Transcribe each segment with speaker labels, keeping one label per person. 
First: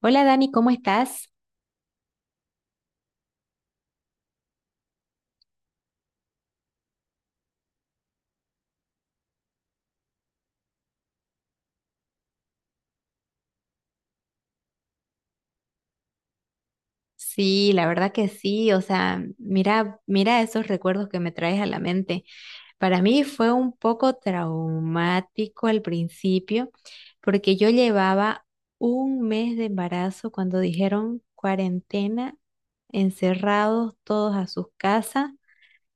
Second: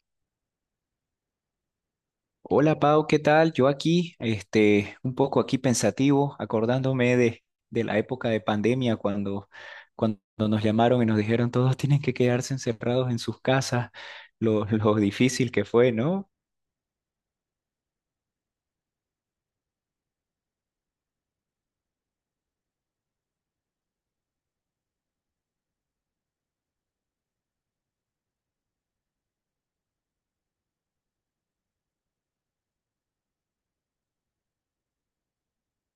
Speaker 1: Hola Dani, ¿cómo estás?
Speaker 2: Hola Pau, ¿qué tal? Yo aquí, un poco aquí pensativo, acordándome de la época de pandemia cuando nos llamaron y nos dijeron todos tienen que quedarse encerrados en sus casas, lo difícil que fue, ¿no?
Speaker 1: Sí, la verdad que sí, o sea, mira, mira esos recuerdos que me traes a la mente. Para mí fue un poco traumático al principio, porque yo llevaba un mes de embarazo cuando dijeron cuarentena, encerrados todos a sus casas.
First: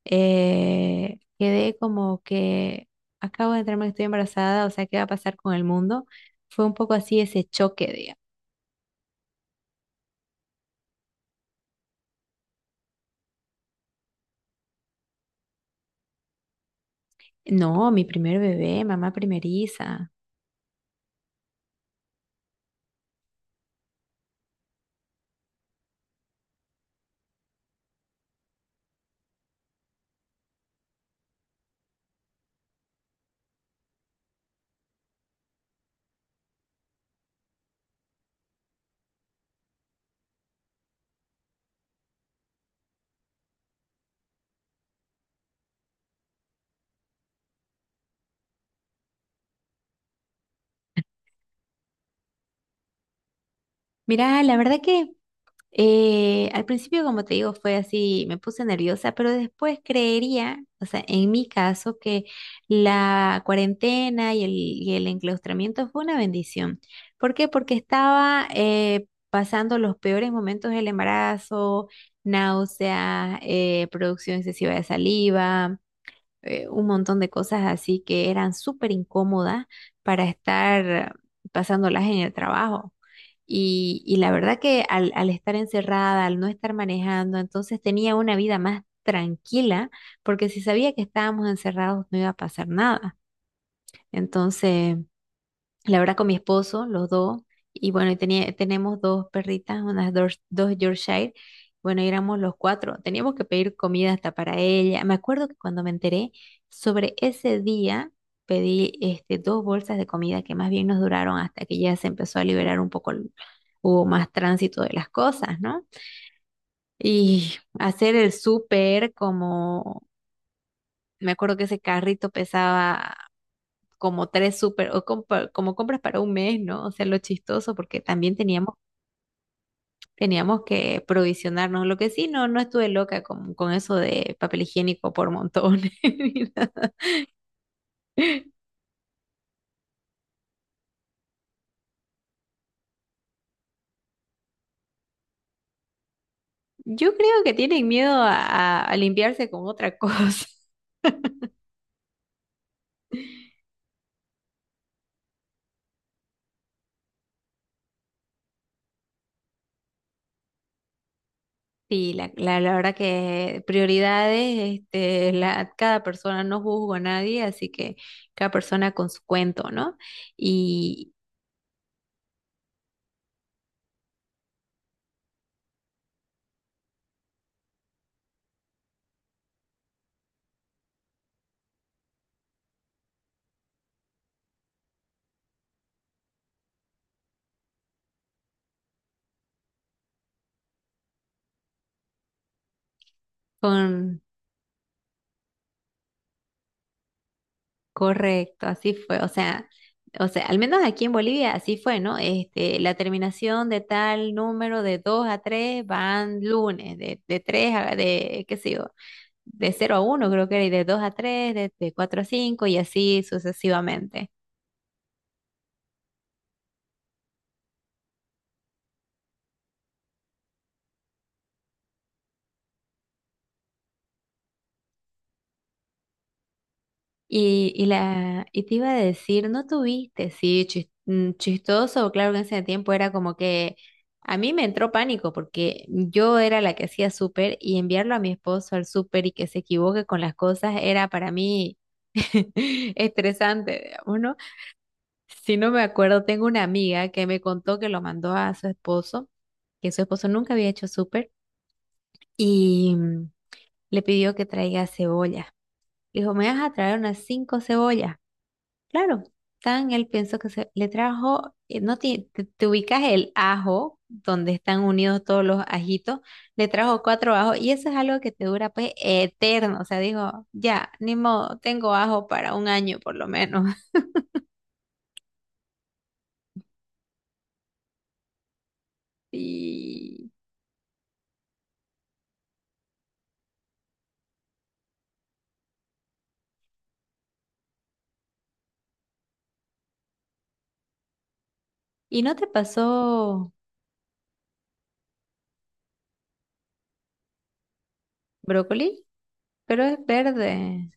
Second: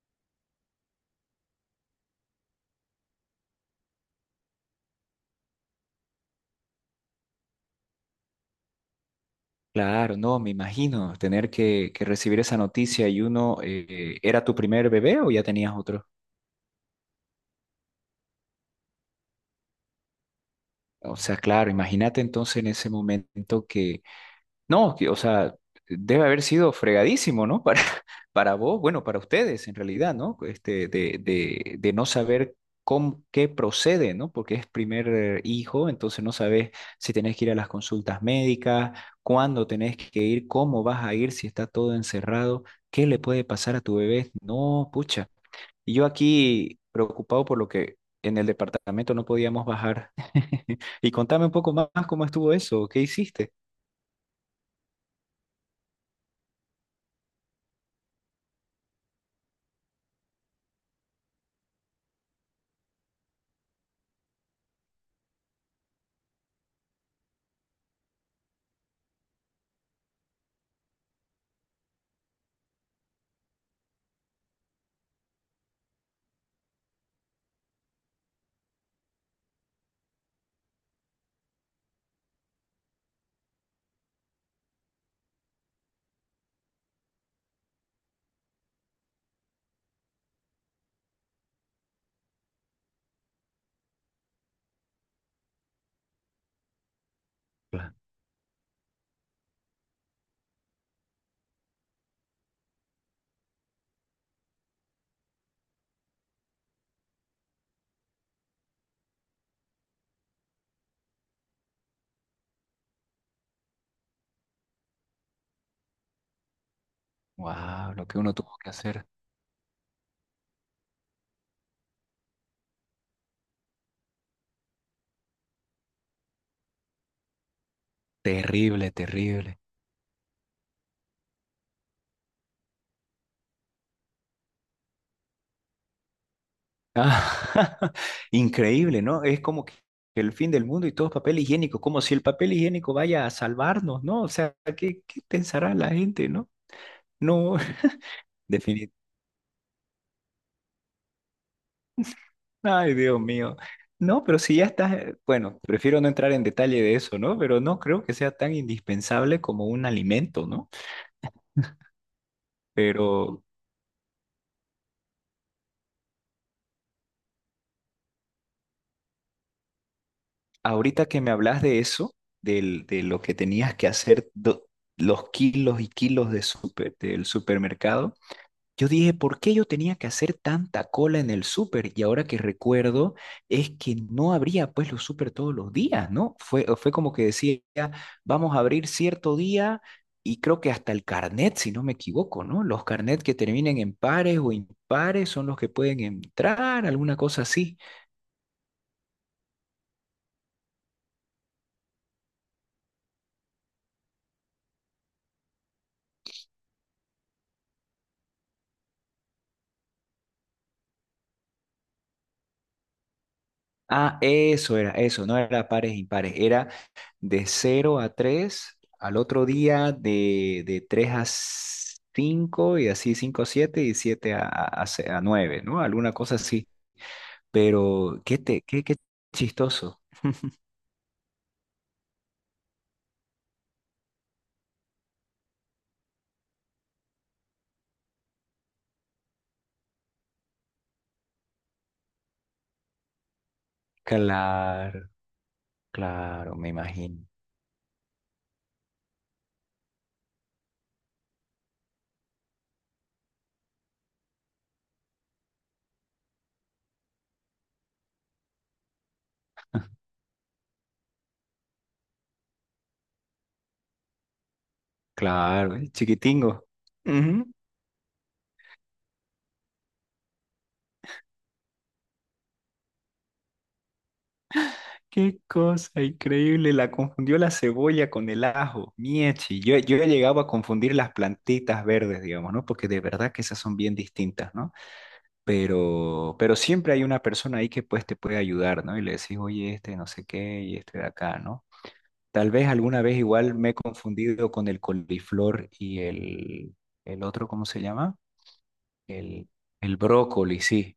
Speaker 1: Quedé como que acabo de enterarme que estoy embarazada, o sea, ¿qué va a pasar con el mundo? Fue un poco así ese choque.
Speaker 2: Claro, no, me imagino tener que recibir esa noticia y uno, ¿era tu primer bebé o ya tenías otro?
Speaker 1: No, mi primer bebé, mamá primeriza.
Speaker 2: O sea, claro, imagínate entonces en ese momento. No, que, o sea, debe haber sido fregadísimo, ¿no? Para vos, bueno, para ustedes en realidad, ¿no? De no saber con qué procede, ¿no? Porque es primer hijo, entonces no sabes si tenés que ir a las consultas médicas, cuándo tenés que ir, cómo vas a ir, si está todo encerrado, qué le puede pasar a tu bebé. No, pucha. Y yo aquí preocupado por lo que en el departamento no podíamos bajar. Y contame un poco más cómo estuvo eso, ¿qué hiciste?
Speaker 1: Mira, la verdad que al principio, como te digo, fue así, me puse nerviosa, pero después creería, o sea, en mi caso, que la cuarentena y el enclaustramiento fue una bendición. ¿Por qué? Porque estaba pasando los peores momentos del embarazo, náuseas, producción excesiva de saliva. Un montón de cosas así que eran súper incómodas para estar pasándolas en el trabajo. Y la verdad que al estar encerrada, al no estar manejando, entonces tenía una vida más tranquila, porque si sabía que estábamos encerrados no iba a pasar nada. Entonces, la verdad con mi esposo, los dos, y bueno, y tenía, tenemos dos perritas, unas dos Yorkshire, bueno, y éramos los cuatro, teníamos que pedir comida hasta para ella. Me acuerdo que cuando me enteré sobre ese día, pedí este, dos bolsas de comida que más bien nos duraron hasta que ya se empezó a liberar un poco, hubo más tránsito de las cosas, ¿no? Y
Speaker 2: Wow, lo
Speaker 1: hacer
Speaker 2: que
Speaker 1: el
Speaker 2: uno tuvo que hacer.
Speaker 1: súper como. Me acuerdo que ese carrito pesaba como tres súper, o como compras para un mes, ¿no? O sea, lo chistoso, porque también teníamos,
Speaker 2: Terrible, terrible.
Speaker 1: teníamos que provisionarnos. Lo que sí, no, no estuve loca con eso de papel higiénico por montones. ni nada.
Speaker 2: Ah, increíble, ¿no? Es como que el fin del mundo y todo es papel higiénico, como si el papel higiénico vaya a salvarnos, ¿no? O sea, ¿qué, qué pensará la gente, no?
Speaker 1: Yo creo que
Speaker 2: No,
Speaker 1: tienen miedo a, a-
Speaker 2: definitivamente.
Speaker 1: a limpiarse con otra cosa.
Speaker 2: Ay, Dios mío. No, pero si ya estás, bueno, prefiero no entrar en detalle de eso, ¿no? Pero no creo que sea tan indispensable como un alimento, ¿no?
Speaker 1: Sí, la verdad
Speaker 2: Pero
Speaker 1: que prioridades, este, cada persona, no juzgo a nadie, así que cada persona con su cuento, ¿no?
Speaker 2: ahorita
Speaker 1: Y,
Speaker 2: que me hablas de eso, de lo que tenías que hacer, los kilos y kilos de del supermercado, yo dije, ¿por qué yo tenía que hacer tanta cola en el súper? Y ahora que recuerdo, es que no abría pues los súper todos los días, ¿no? Fue como que decía, vamos a abrir cierto día y creo que hasta el carnet, si no me equivoco, ¿no? Los carnet que terminen en
Speaker 1: con
Speaker 2: pares o impares son los que pueden entrar, alguna cosa así.
Speaker 1: Correcto, así fue. O sea, al menos aquí en Bolivia así fue, ¿no? Este, la terminación de tal número de 2 a 3 van lunes, de 3, a, de, qué sé yo, de cero a uno creo que era, y de 2 a 3, de 4 a 5 y así
Speaker 2: Ah,
Speaker 1: sucesivamente.
Speaker 2: eso era, eso, no era pares impares, era de cero a 3, al otro día de 3 a 5 y así 5 a 7 y 7 a 9, ¿no? Alguna cosa así.
Speaker 1: Y, y,
Speaker 2: Pero qué,
Speaker 1: la,
Speaker 2: te,
Speaker 1: y te
Speaker 2: qué,
Speaker 1: iba a
Speaker 2: qué
Speaker 1: decir, ¿no
Speaker 2: chistoso.
Speaker 1: tuviste? Sí, chistoso, claro que en ese tiempo era como que a mí me entró pánico porque yo era la que hacía súper y enviarlo a mi esposo al súper y que se equivoque con las cosas era para mí estresante, digamos, ¿no?
Speaker 2: Claro,
Speaker 1: Si no me acuerdo, tengo
Speaker 2: claro,
Speaker 1: una
Speaker 2: me
Speaker 1: amiga
Speaker 2: imagino.
Speaker 1: que me contó que lo mandó a su esposo, que su esposo nunca había hecho súper y le pidió que traiga cebolla. Le dijo, me vas a traer unas cinco cebollas. Claro, tan el pienso que se le trajo, no ti- te ubicas el ajo, donde están unidos todos los
Speaker 2: Claro, el
Speaker 1: ajitos,
Speaker 2: chiquitingo.
Speaker 1: le trajo cuatro
Speaker 2: Ujú.
Speaker 1: ajos y eso es algo que te dura pues eterno, o sea, digo, ya, ni modo, tengo ajo para un año por lo menos.
Speaker 2: Qué cosa increíble, la confundió la cebolla con el ajo, miechi. Yo he
Speaker 1: Y,
Speaker 2: llegado a confundir las plantitas verdes, digamos, ¿no? Porque de verdad que esas son bien distintas, ¿no? Pero siempre hay una persona ahí que pues te puede ayudar, ¿no? Y le decís, oye, este no sé qué y este de acá, ¿no?
Speaker 1: y no te
Speaker 2: Tal vez alguna vez
Speaker 1: pasó
Speaker 2: igual me he confundido con el coliflor y el otro, ¿cómo se llama?
Speaker 1: brócoli,
Speaker 2: El,
Speaker 1: pero
Speaker 2: el
Speaker 1: es
Speaker 2: brócoli,
Speaker 1: verde.
Speaker 2: sí.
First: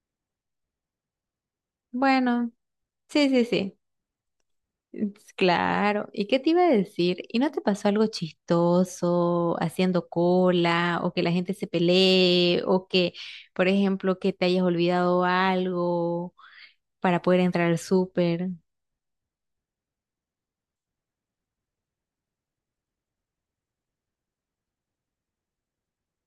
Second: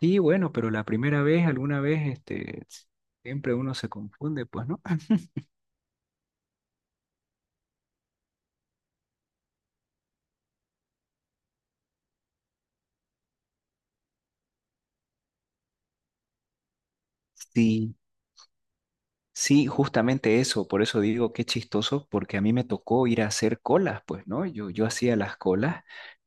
Speaker 2: Sí, bueno, pero la primera vez, alguna vez,
Speaker 1: Bueno, sí, sí,
Speaker 2: siempre uno
Speaker 1: sí.
Speaker 2: se confunde, pues, ¿no?
Speaker 1: Es claro, ¿y qué te iba a decir? ¿Y no te pasó algo chistoso haciendo cola o que la gente se pelee o que, por ejemplo, que te hayas olvidado algo para poder entrar al
Speaker 2: Sí,
Speaker 1: súper?
Speaker 2: sí, justamente eso, por eso digo qué chistoso, porque a mí me tocó ir a hacer colas, pues, ¿no? Yo hacía las colas.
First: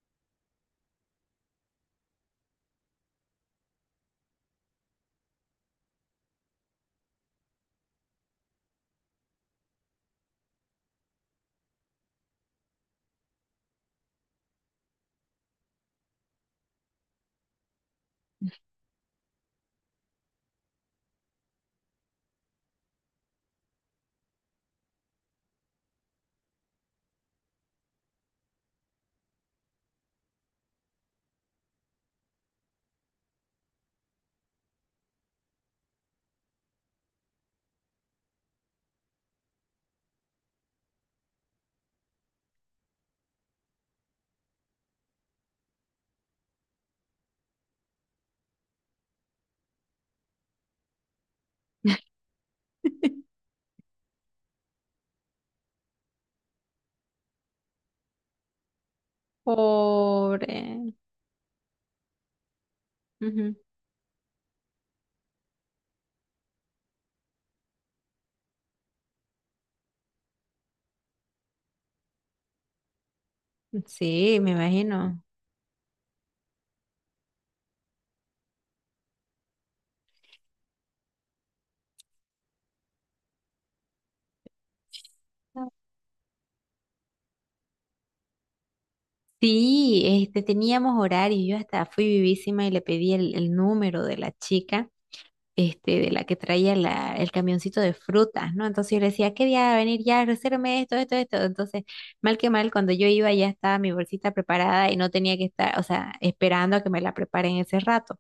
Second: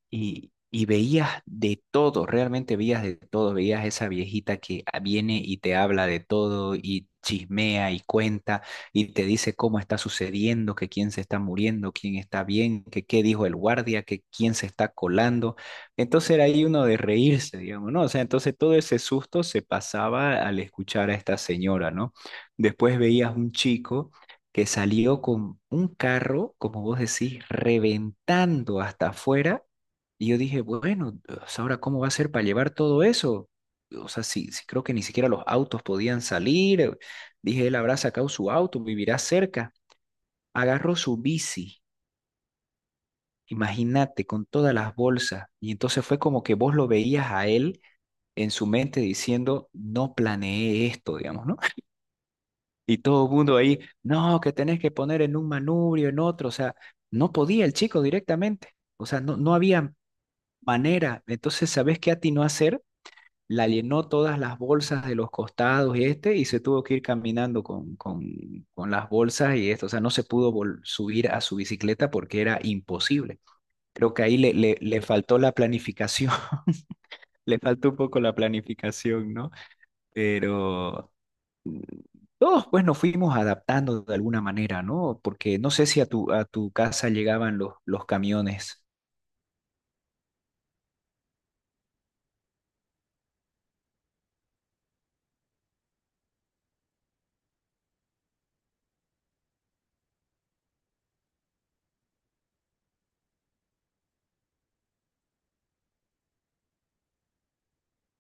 Speaker 2: Y veías de todo, realmente veías de todo, veías esa viejita que viene y te habla de todo y chismea y cuenta y te dice cómo está sucediendo, que quién se está muriendo, quién está bien, que qué dijo el guardia, que quién se está colando. Entonces era ahí uno de reírse, digamos, ¿no? O sea, entonces todo ese susto se pasaba al escuchar a esta señora, ¿no? Después veías un chico que salió con un carro, como vos decís, reventando hasta afuera y yo dije, bueno, o sea, ahora cómo va a ser para llevar todo eso. O sea, sí, sí creo que ni siquiera los autos podían salir. Dije, él habrá sacado su auto, vivirá cerca. Agarró su bici, imagínate, con todas las bolsas. Y entonces fue como que vos lo veías a él en su mente diciendo, no planeé esto, digamos, ¿no? Y todo el mundo ahí, no, que tenés que poner en un manubrio, en otro. O sea, no podía el chico directamente. O sea, no, no había
Speaker 1: Pobre.
Speaker 2: manera. Entonces, ¿sabés qué atinó a hacer?
Speaker 1: Ujú.
Speaker 2: La llenó todas las bolsas de los costados y y se tuvo que ir caminando con las bolsas y esto, o sea, no se pudo subir a su bicicleta porque era imposible. Creo que ahí
Speaker 1: Sí, me
Speaker 2: le
Speaker 1: imagino.
Speaker 2: faltó la planificación, le faltó un poco la planificación, ¿no? Pero mm, todos pues nos fuimos adaptando de alguna manera, ¿no? Porque no sé si a tu casa llegaban los camiones.
Speaker 1: Sí, este, teníamos horario, yo hasta fui vivísima y le pedí el número de la chica este, de la que traía el camioncito de frutas, ¿no? Entonces yo le decía, ¿qué día va a venir ya? Resérvame esto, esto, esto. Entonces, mal que mal, cuando yo iba ya estaba mi bolsita preparada y no tenía que estar, o sea, esperando a que me la preparen ese rato.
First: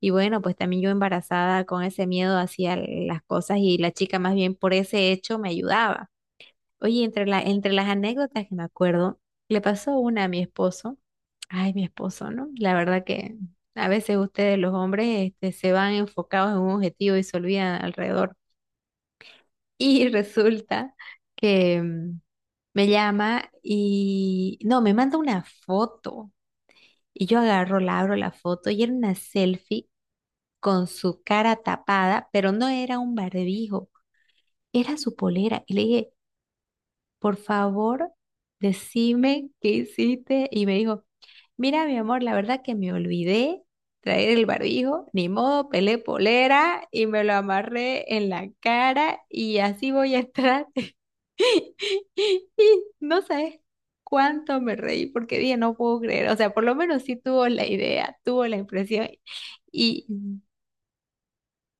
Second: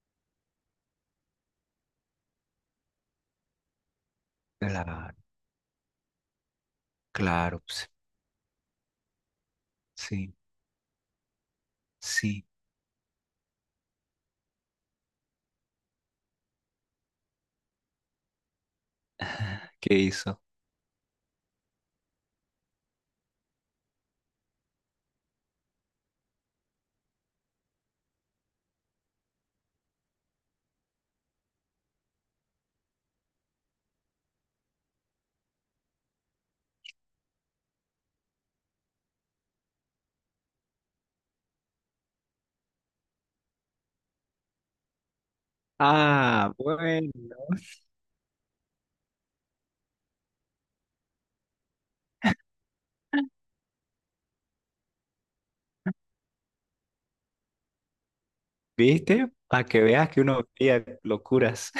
Speaker 1: Y bueno, pues también yo embarazada con ese miedo hacía las cosas y la chica más bien por ese
Speaker 2: Claro,
Speaker 1: hecho me ayudaba. Oye, entre la,
Speaker 2: claro,
Speaker 1: entre las
Speaker 2: pues,
Speaker 1: anécdotas que me acuerdo, le pasó una a
Speaker 2: sí,
Speaker 1: mi esposo. Ay, mi esposo,
Speaker 2: sí.
Speaker 1: ¿no? La verdad que a veces ustedes, los hombres, este, se van enfocados en un objetivo y se olvidan alrededor.
Speaker 2: ¿Qué
Speaker 1: Y
Speaker 2: hizo?
Speaker 1: resulta que me llama y no, me manda una foto. Y yo agarro, la abro la foto y era una selfie con su cara tapada, pero no era un barbijo, era su polera. Y le dije, por favor, decime qué hiciste. Y me dijo, mira, mi amor, la verdad que me olvidé traer el barbijo, ni modo, pelé
Speaker 2: Ah,
Speaker 1: polera y
Speaker 2: bueno.
Speaker 1: me lo amarré en la cara y así voy a estar. Y no sabes cuánto me reí porque dije, no puedo creer. O sea, por lo menos sí tuvo la idea, tuvo la impresión.
Speaker 2: ¿Viste? Para que
Speaker 1: Y
Speaker 2: veas que uno veía locuras.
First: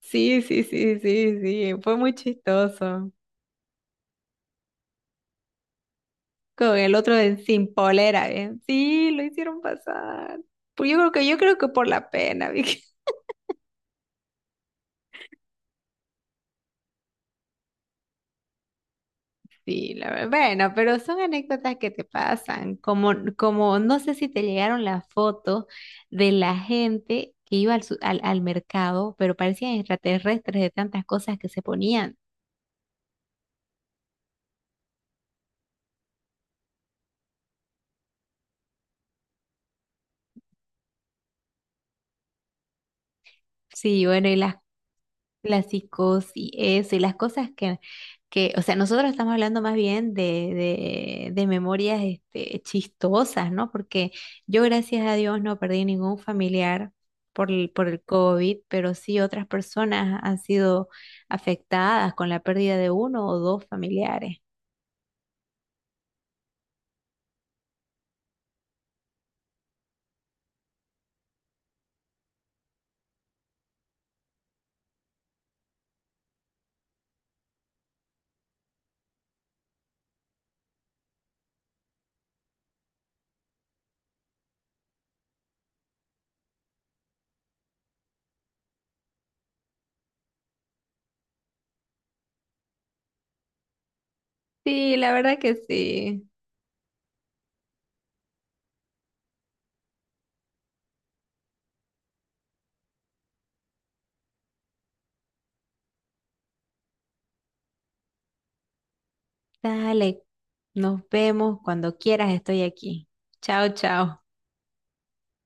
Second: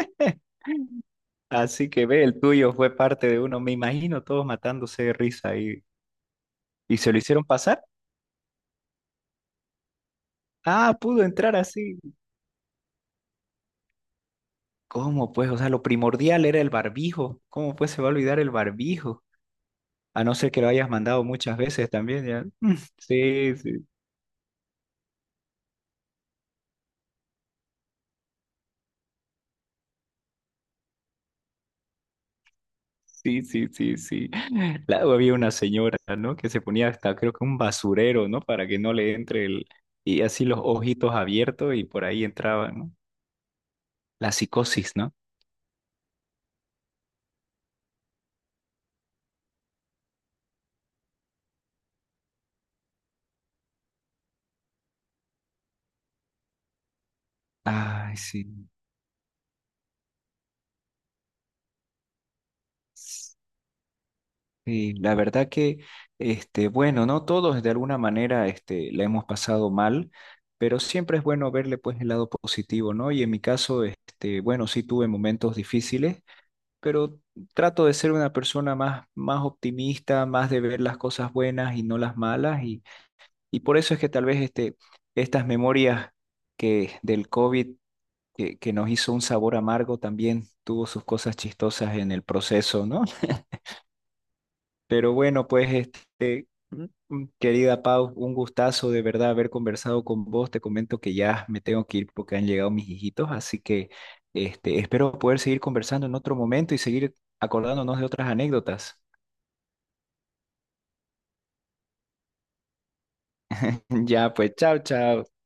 Speaker 1: sí, sí, sí, sí, sí,
Speaker 2: Así
Speaker 1: fue
Speaker 2: que
Speaker 1: muy
Speaker 2: ve, el tuyo fue
Speaker 1: chistoso.
Speaker 2: parte de uno, me imagino, todos matándose de risa
Speaker 1: Con el
Speaker 2: y se
Speaker 1: otro
Speaker 2: lo
Speaker 1: de
Speaker 2: hicieron
Speaker 1: sin
Speaker 2: pasar.
Speaker 1: polera, ¿bien? Sí, lo hicieron pasar. Pues
Speaker 2: Ah,
Speaker 1: yo creo
Speaker 2: pudo
Speaker 1: que, yo
Speaker 2: entrar
Speaker 1: creo que por
Speaker 2: así.
Speaker 1: la pena, Vicky.
Speaker 2: ¿Cómo pues? O sea, lo primordial era el barbijo. ¿Cómo pues se va a olvidar el barbijo?
Speaker 1: Sí, la
Speaker 2: A
Speaker 1: verdad.
Speaker 2: no ser que lo
Speaker 1: Bueno,
Speaker 2: hayas
Speaker 1: pero son
Speaker 2: mandado muchas
Speaker 1: anécdotas
Speaker 2: veces
Speaker 1: que te
Speaker 2: también, ¿ya? Mm,
Speaker 1: pasan. Como,
Speaker 2: sí,
Speaker 1: como
Speaker 2: sí,
Speaker 1: no sé si te llegaron las fotos de la gente que iba al mercado, pero parecían extraterrestres de tantas cosas que se ponían.
Speaker 2: sí, sí, sí, sí. Luego había una señora, ¿no? Que se ponía hasta, creo que un basurero, ¿no? Para que no le entre el... Y así los ojitos abiertos y por ahí entraban, ¿no?
Speaker 1: Sí, bueno,
Speaker 2: La
Speaker 1: y las
Speaker 2: psicosis, ¿no?
Speaker 1: la psicosis, eso, y las cosas que, o sea, nosotros estamos hablando más bien de memorias este, chistosas, ¿no? Porque yo, gracias a Dios, no perdí ningún familiar por el
Speaker 2: Ay,
Speaker 1: COVID,
Speaker 2: sí.
Speaker 1: pero sí otras personas han sido afectadas con la pérdida de uno o dos familiares.
Speaker 2: Sí, la verdad que, bueno, no todos de alguna manera, la hemos pasado mal, pero siempre es bueno verle pues el lado positivo, ¿no? Y en mi caso, bueno, sí tuve momentos difíciles, pero trato de ser una persona más, más optimista, más de ver las cosas buenas y no las malas, y por eso es que tal vez estas memorias que del COVID que nos hizo un sabor amargo también, tuvo sus cosas chistosas en el proceso, ¿no?
Speaker 1: Sí, la
Speaker 2: Pero
Speaker 1: verdad
Speaker 2: bueno,
Speaker 1: que
Speaker 2: pues
Speaker 1: sí.
Speaker 2: querida Pau, un gustazo de verdad haber conversado con vos. Te comento que ya me tengo que ir porque han llegado mis hijitos, así que espero poder seguir conversando en otro momento y seguir acordándonos de otras anécdotas.
Speaker 1: Dale, nos vemos cuando quieras, estoy aquí. Chao, chao.
Speaker 2: Ya, pues, chao, chao.